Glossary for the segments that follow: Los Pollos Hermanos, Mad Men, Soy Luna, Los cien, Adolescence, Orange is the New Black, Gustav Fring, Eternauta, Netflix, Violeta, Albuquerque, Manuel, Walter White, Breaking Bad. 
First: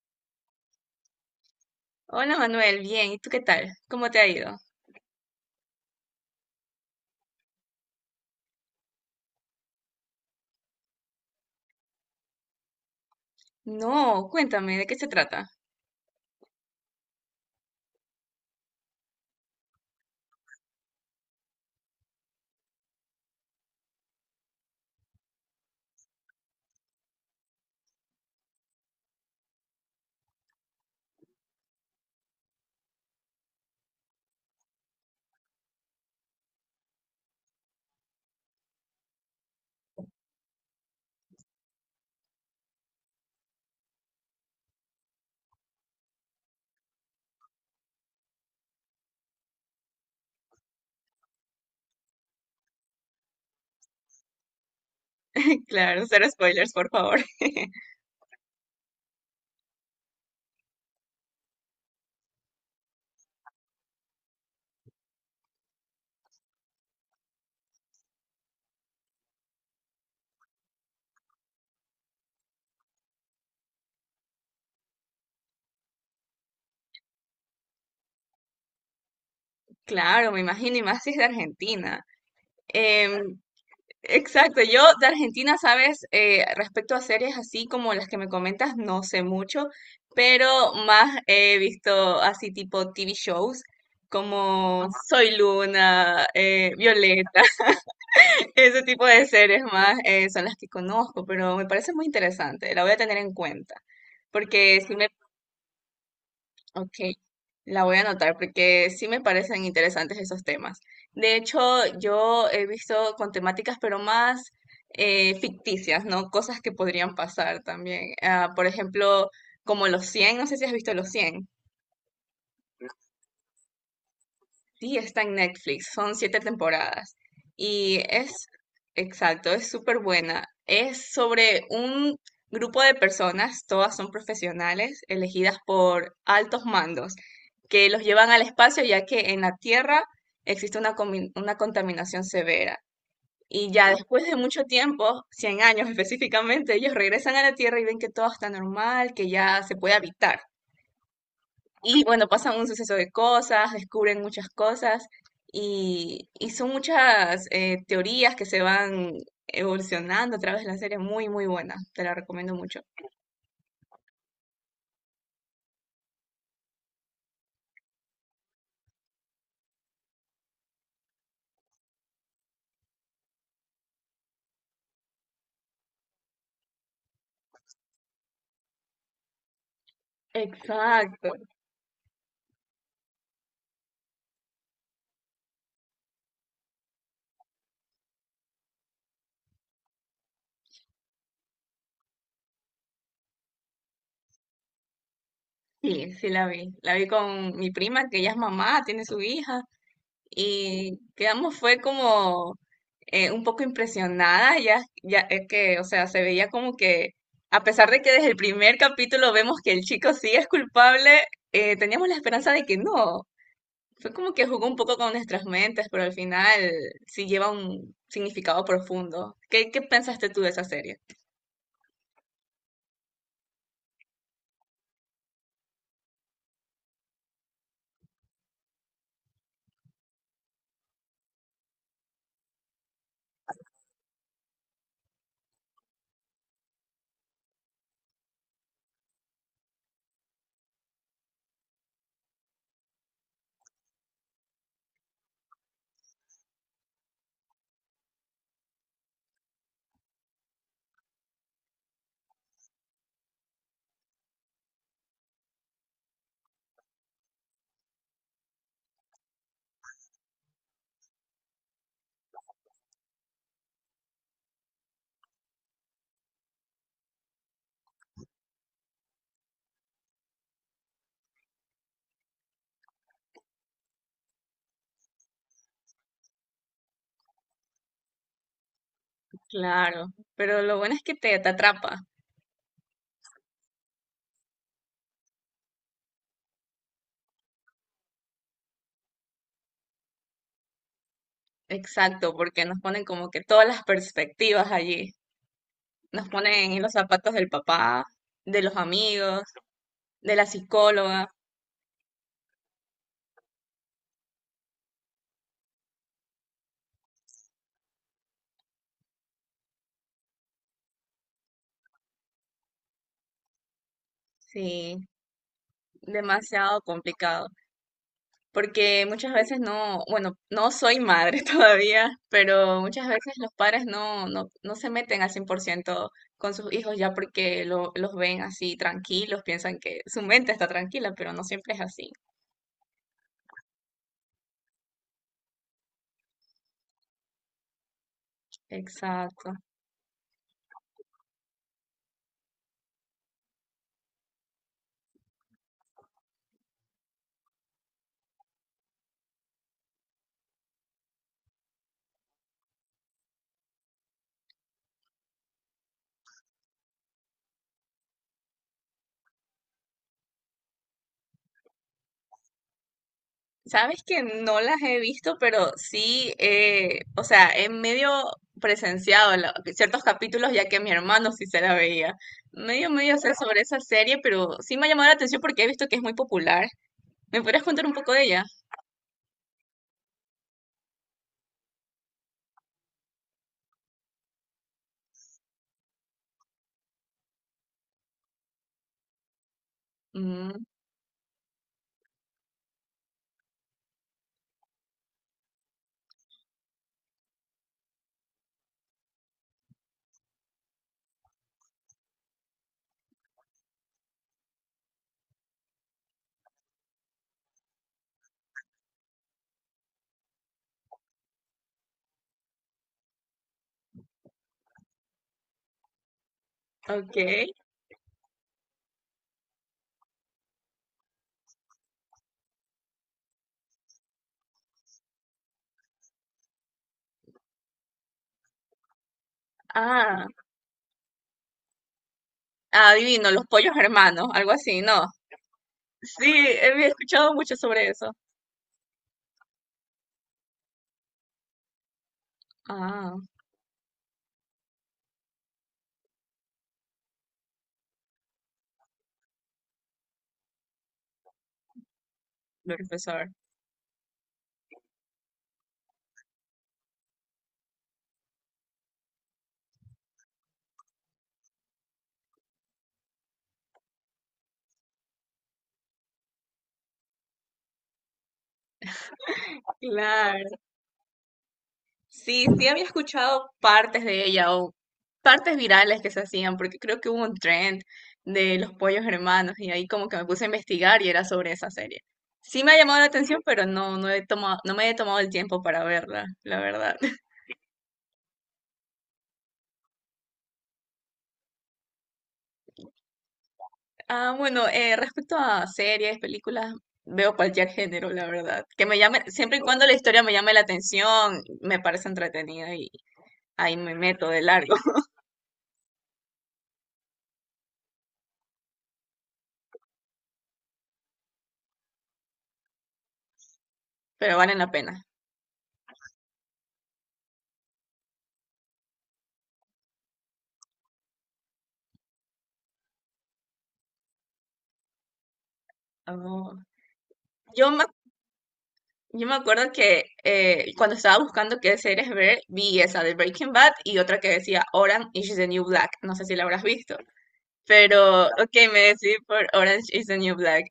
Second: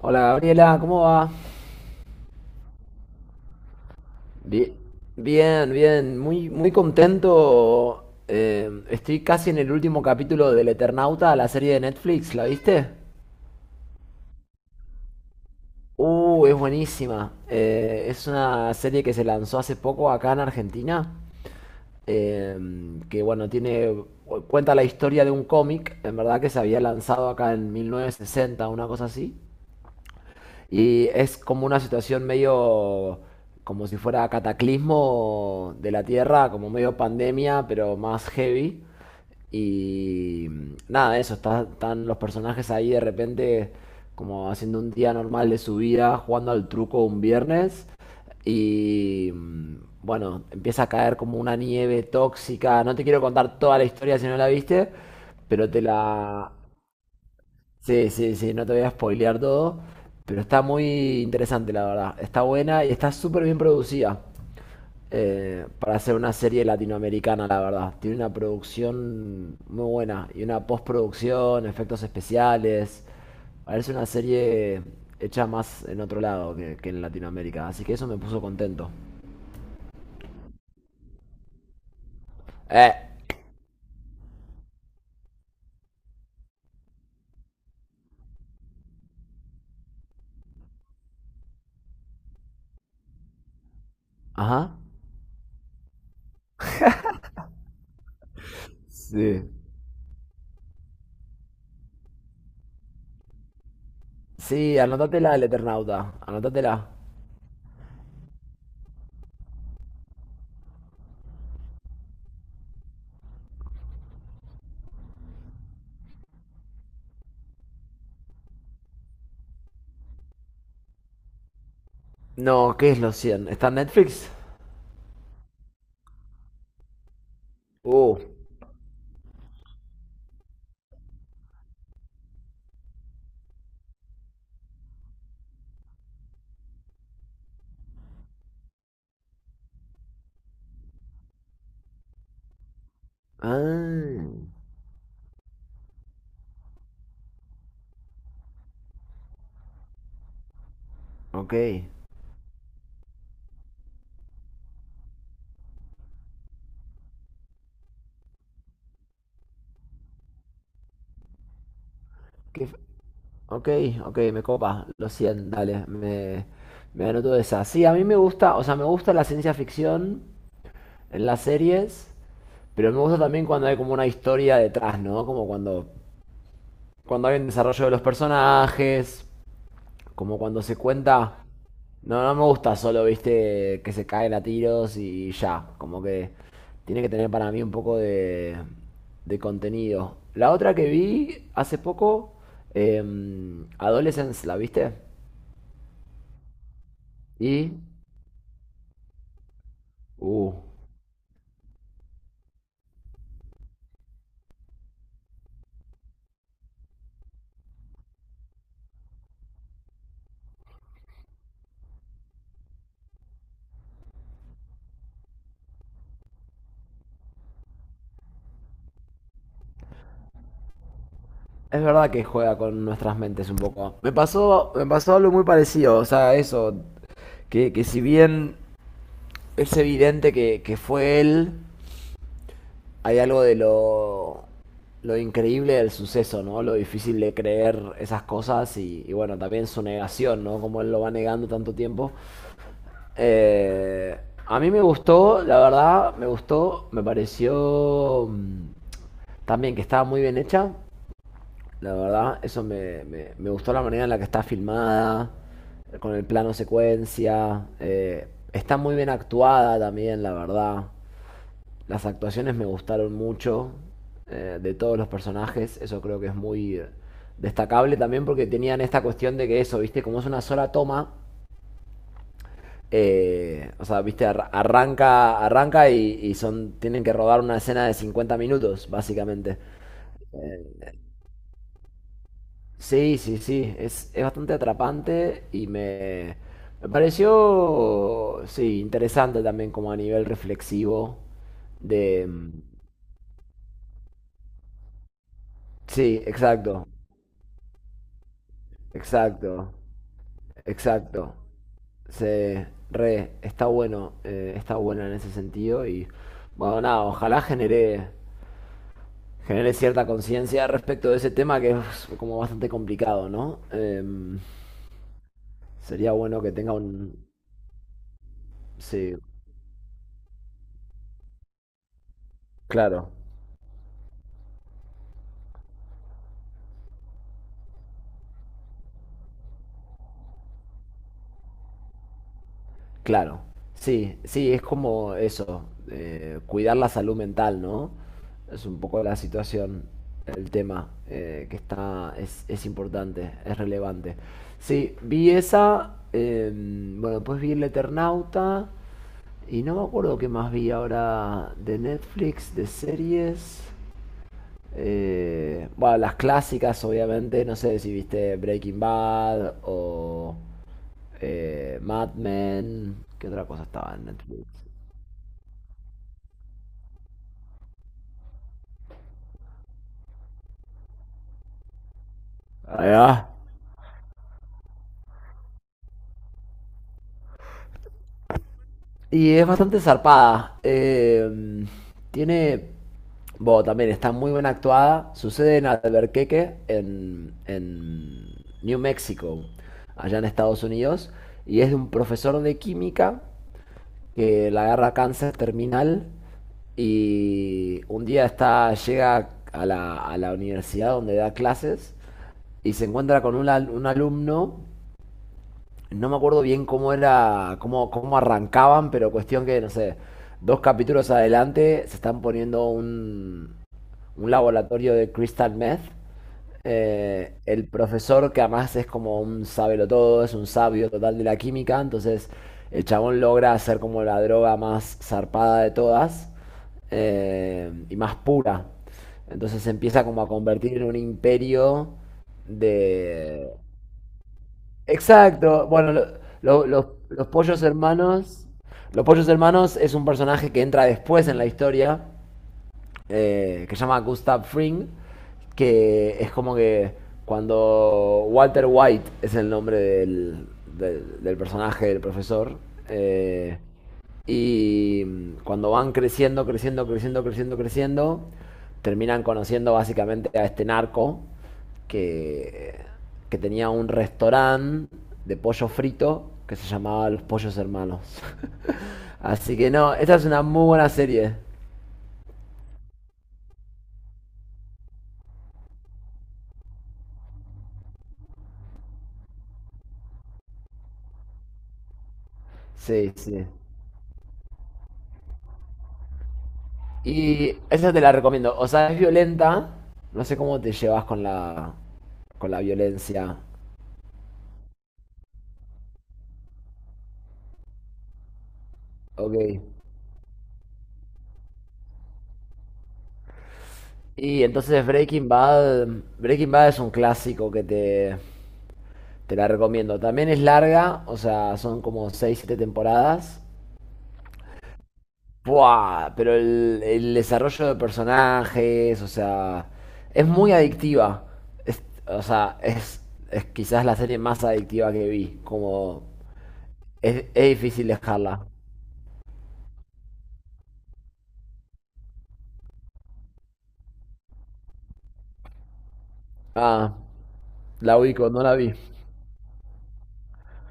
Hola Gabriela, ¿cómo va? Hola Manuel, bien, ¿y tú qué tal? ¿Cómo te ha ido? Bien, bien, bien. Muy, muy contento. Estoy casi en el último capítulo del Eternauta, la serie de Netflix, ¿la viste? No, cuéntame, ¿de qué se trata? Es buenísima. Es una serie que se lanzó hace poco acá en Argentina. eh, que bueno, cuenta la historia de un cómic, en verdad que se había lanzado acá en 1960, una cosa así. Y es como una situación medio como si fuera cataclismo de la Tierra, como medio pandemia, pero más heavy. Y nada, eso, están los personajes ahí de repente como haciendo un día normal de su vida, jugando al truco un viernes. Y bueno, empieza a caer como una nieve tóxica. No te quiero contar toda la historia si no la viste, pero te Claro, cero la. spoilers, por favor. Sí, sí, sí, no te voy a spoilear todo, pero está muy interesante, la verdad. Está buena y está súper bien producida para hacer una serie latinoamericana, la verdad. Tiene una producción muy buena y una postproducción, efectos especiales. Parece una serie hecha más en otro lado que en Latinoamérica, así que eso me puso contento. Claro, me imagino, y más si es de Argentina. Eh, Em, exacto, yo de Argentina, sabes. Respecto a series así como las que me comentas, no sé mucho, pero más he visto así tipo TV shows ajá. como Soy Luna, Violeta. Ese tipo de Sí. series más son las que conozco, pero me parece muy interesante. La voy a tener en cuenta, Sí, porque anótatela el Eternauta, anótatela. ok, la voy a anotar, porque sí me parecen interesantes esos temas. De hecho, yo he visto con temáticas, pero más ficticias, ¿no? Cosas que podrían pasar también. Ah, por ejemplo, como Los cien, no sé si has visto Los cien. No, ¿qué es los 100? ¿Está en Netflix? Sí, está en Netflix, son siete temporadas. Y Uh. es, exacto, es súper buena. Es sobre un grupo de personas, todas son profesionales, elegidas por altos mandos, que los llevan al espacio ya que en la Tierra existe una, una contaminación severa. Y ya Ah, después de mucho tiempo, 100 años específicamente, ellos regresan a la Tierra y ven que todo está normal, que ya se puede habitar. ok. Y bueno, pasan un suceso de cosas, descubren muchas cosas y son muchas teorías que se van evolucionando a través de la serie, muy, muy buena, te la recomiendo Qué f- mucho. ok, ok, me copa. Lo siento, dale, me anoto esa. Sí, a mí me gusta, o sea, me gusta la ciencia ficción en las series, pero me gusta también cuando hay como una historia detrás, ¿no? Como cuando hay un desarrollo de los personajes. Como cuando se Exacto, cuenta. No, no me gusta solo, viste, que se caen a tiros y ya. Como que tiene que tener para mí un poco de contenido. La otra que vi hace poco, Adolescence, ¿la viste? sí, sí la vi. La vi con mi Y. prima, que ella es mamá, tiene su hija, Uh. y quedamos, fue como un poco impresionada. Ya es que, o sea, se veía como que, a pesar de que desde el primer capítulo vemos que el chico sí es culpable, teníamos la esperanza de que no. Fue como que jugó un poco con nuestras mentes, pero al final sí lleva un significado profundo. ¿Qué pensaste tú de esa serie? Es verdad que juega con nuestras mentes un poco. Me pasó algo muy parecido. O sea, eso. Que si bien es evidente que fue él, hay algo de lo increíble del suceso, ¿no? Lo difícil de creer esas cosas y bueno, también su negación, ¿no? Como él lo va negando tanto tiempo. Eh, a mí me gustó, la verdad, me gustó, me pareció también que estaba muy bien hecha, la verdad, eso me gustó la manera en la que está filmada, con el plano secuencia, está muy bien actuada también, la verdad. Las actuaciones me gustaron mucho de todos los personajes, eso creo que es muy destacable también porque tenían esta cuestión de que eso, viste, como es una sola toma, o sea, viste, arranca y son, tienen que rodar una escena de 50 minutos, básicamente. Claro, pero lo bueno es que te atrapa. Sí, sí, sí, es bastante atrapante y me pareció, sí, interesante también como a nivel reflexivo de. Exacto, Mm, porque nos ponen como que todas las perspectivas allí. sí, Nos ponen en exacto, los zapatos del papá, de los amigos, exacto. de la psicóloga. Exacto. Se re, está bueno en ese sentido y bueno, nada, ojalá genere, genere cierta conciencia respecto de ese tema que es como bastante complicado, ¿no? Sí, Sería bueno que tenga demasiado un. complicado. Porque Sí, muchas veces no, bueno, no soy madre todavía, pero muchas claro. veces los padres no se meten al 100% con sus hijos ya porque los ven así tranquilos, piensan que su mente está tranquila, pero no siempre es así. Claro, sí, sí, es como eso, cuidar la salud mental, ¿no? Es un poco la Exacto. situación, el tema que está, es importante, es relevante. Sí, vi esa, bueno, después vi El Eternauta y no me acuerdo qué más vi ahora de Netflix, de series. Bueno, las clásicas, obviamente, no sé si viste Breaking Bad o Mad Men, ¿qué otra cosa estaba Sabes en que Netflix? no las he visto, pero sí, o sea, he medio presenciado ciertos capítulos ya que mi hermano sí se la veía. Medio, Ahí va. medio sé sobre esa serie, pero sí me ha llamado la atención porque he visto que es muy popular. ¿Me podrías contar un poco de ella? Y es bastante zarpada. Tiene, bueno, también está muy bien actuada. Sucede en Albuquerque, en New Mexico, allá en Estados Mm, Unidos. Y es de un profesor de química que la agarra cáncer terminal. Y un día está, llega a la universidad donde da clases y se encuentra con un alumno. No me acuerdo bien cómo era, cómo, cómo arrancaban, pero cuestión que, no sé, dos capítulos adelante se están poniendo un laboratorio de crystal meth. Okay. El profesor, que además es como un todo, es un sabio total de la química, entonces el chabón logra hacer como la droga más zarpada de todas y más pura. Entonces se empieza como Ah, a convertir en un imperio ah, adivino, los de, pollos hermanos, algo así, ¿no? Exacto. Bueno, lo- Sí, lo- los, había los escuchado mucho pollos sobre eso. hermanos. Los pollos hermanos es un personaje que entra después en la historia, Ah, que se llama Gustav Fring, que es como que cuando Walter White es el nombre del, del personaje del profesor. profesor. eh, y cuando van creciendo, creciendo, creciendo, creciendo, creciendo, terminan conociendo básicamente a este narco que, que tenía un restaurante de pollo frito que se llamaba Los Pollos Hermanos. Así que no, esta es una Claro. muy buena serie. Sí, sí había escuchado partes de ella o partes virales que se hacían, porque creo que hubo un trend de los pollos hermanos y ahí como que me puse a investigar y era sobre esa serie. Sí me ha llamado la Sí, atención, sí. pero no, no he tomado, no me he tomado el tiempo para verla, la verdad. Y esa te la recomiendo. O sea, es violenta. No sé cómo te llevas con con la violencia. Ah, bueno, respecto a series, películas, veo cualquier género, la verdad. Que me llame, Ok. siempre y cuando la historia me llame la atención, me parece entretenida y ahí me meto de Y largo. entonces Breaking Bad, Breaking Bad es un clásico que te la recomiendo. También es larga, o sea, son como 6 7 temporadas. Pero valen la pena. ¡Buah! Pero el desarrollo de personajes, o sea, es muy adictiva. O sea, es quizás la serie más adictiva que vi. Como Oh. Es Yo me, difícil dejarla. yo me acuerdo que cuando estaba buscando qué series ver, vi esa de Breaking Bad y otra que decía Orange is the New Black. No sé si la habrás Ah, visto, la pero ubico, no ok, la vi. me decidí por Orange is the New Black.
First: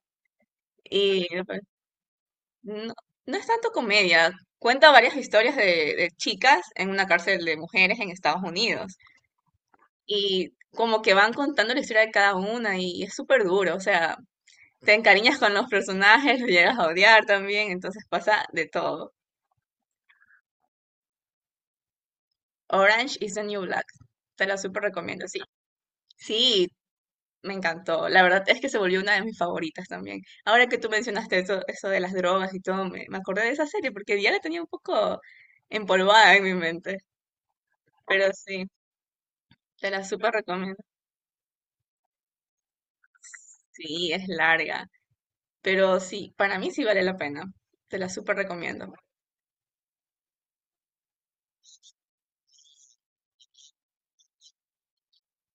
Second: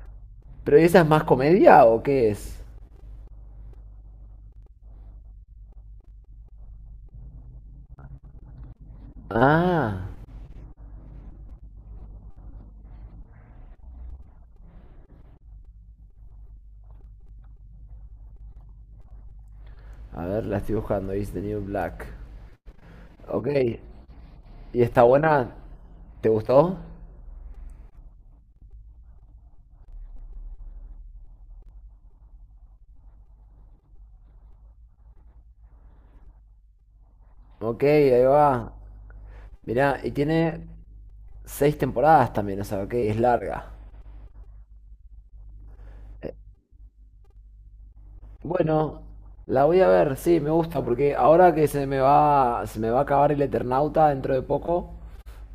Pero ¿y esa es más Y comedia o qué es? no, no es tanto comedia. Cuenta varias historias de chicas en una cárcel de mujeres en Estados Unidos. Ah, Y como que van contando la historia de cada una y es súper duro. O sea, te encariñas con los personajes, lo llegas a odiar también, entonces pasa de todo. a ver, la estoy buscando. Is the New Black. Orange is the Ok, New Black. Te la ¿y súper está recomiendo, sí. buena? ¿Te Sí, gustó? me encantó. La verdad es que se volvió una de mis favoritas también. Ahora que tú mencionaste eso, eso de las drogas y todo, me acordé de esa serie porque ya la tenía un poco empolvada en mi mente. Ok, ahí Pero sí. va. Te Mirá, la y súper tiene recomiendo. seis temporadas también, o sea, ok, es larga. Sí, es larga, pero sí, para mí sí vale la pena. Te la súper recomiendo. Bueno, la voy a ver, sí, me gusta, porque ahora que se me va a acabar el Eternauta dentro de poco,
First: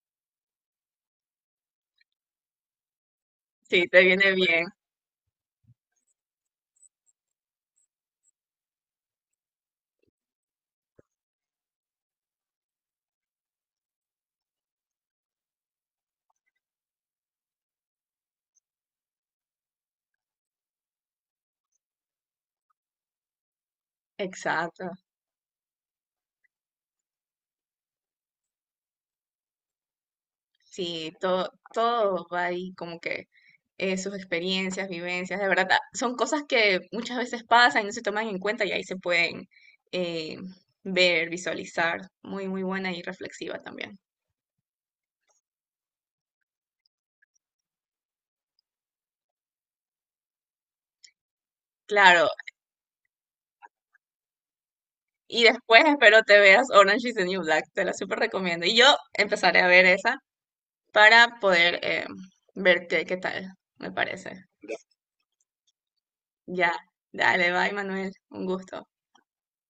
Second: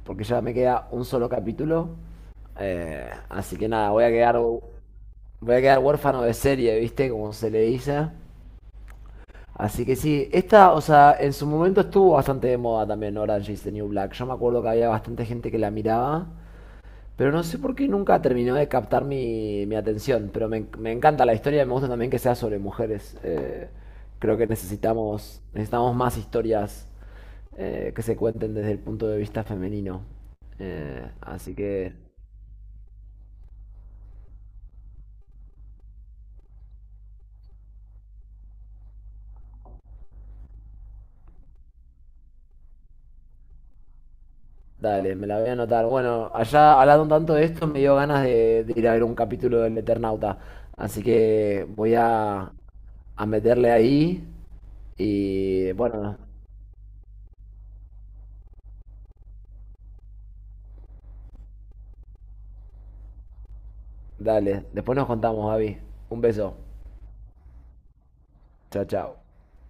porque ya me queda un solo capítulo, así que Sí, nada, te viene bien. voy a quedar huérfano de serie, ¿viste? Como se le dice. Así que sí, esta, o sea, en su momento estuvo bastante de moda también Orange is the New Black. Yo me acuerdo que había bastante gente que la miraba, pero no sé por qué nunca terminó de captar mi atención. Pero me encanta la historia y me gusta también que sea sobre mujeres. Creo que Exacto. necesitamos, necesitamos más historias que se cuenten desde el punto de vista femenino. Sí, todo, Así que todo va ahí como que sus experiencias, vivencias, de verdad, son cosas que muchas veces pasan y no se toman en cuenta y ahí se pueden eh, ver, visualizar. Muy, muy buena y reflexiva también. dale, me la voy a anotar. Bueno, allá hablando tanto de esto, me dio ganas de ir a ver un capítulo del Eternauta. Así que voy Claro, a meterle ahí. y Y después bueno, espero te veas Orange is the New Black, te la súper recomiendo. Y yo empezaré a ver esa para poder ver qué tal, me parece. dale. Después nos contamos, David. Un beso. Ya, dale, bye Manuel, un Chao, gusto. chao.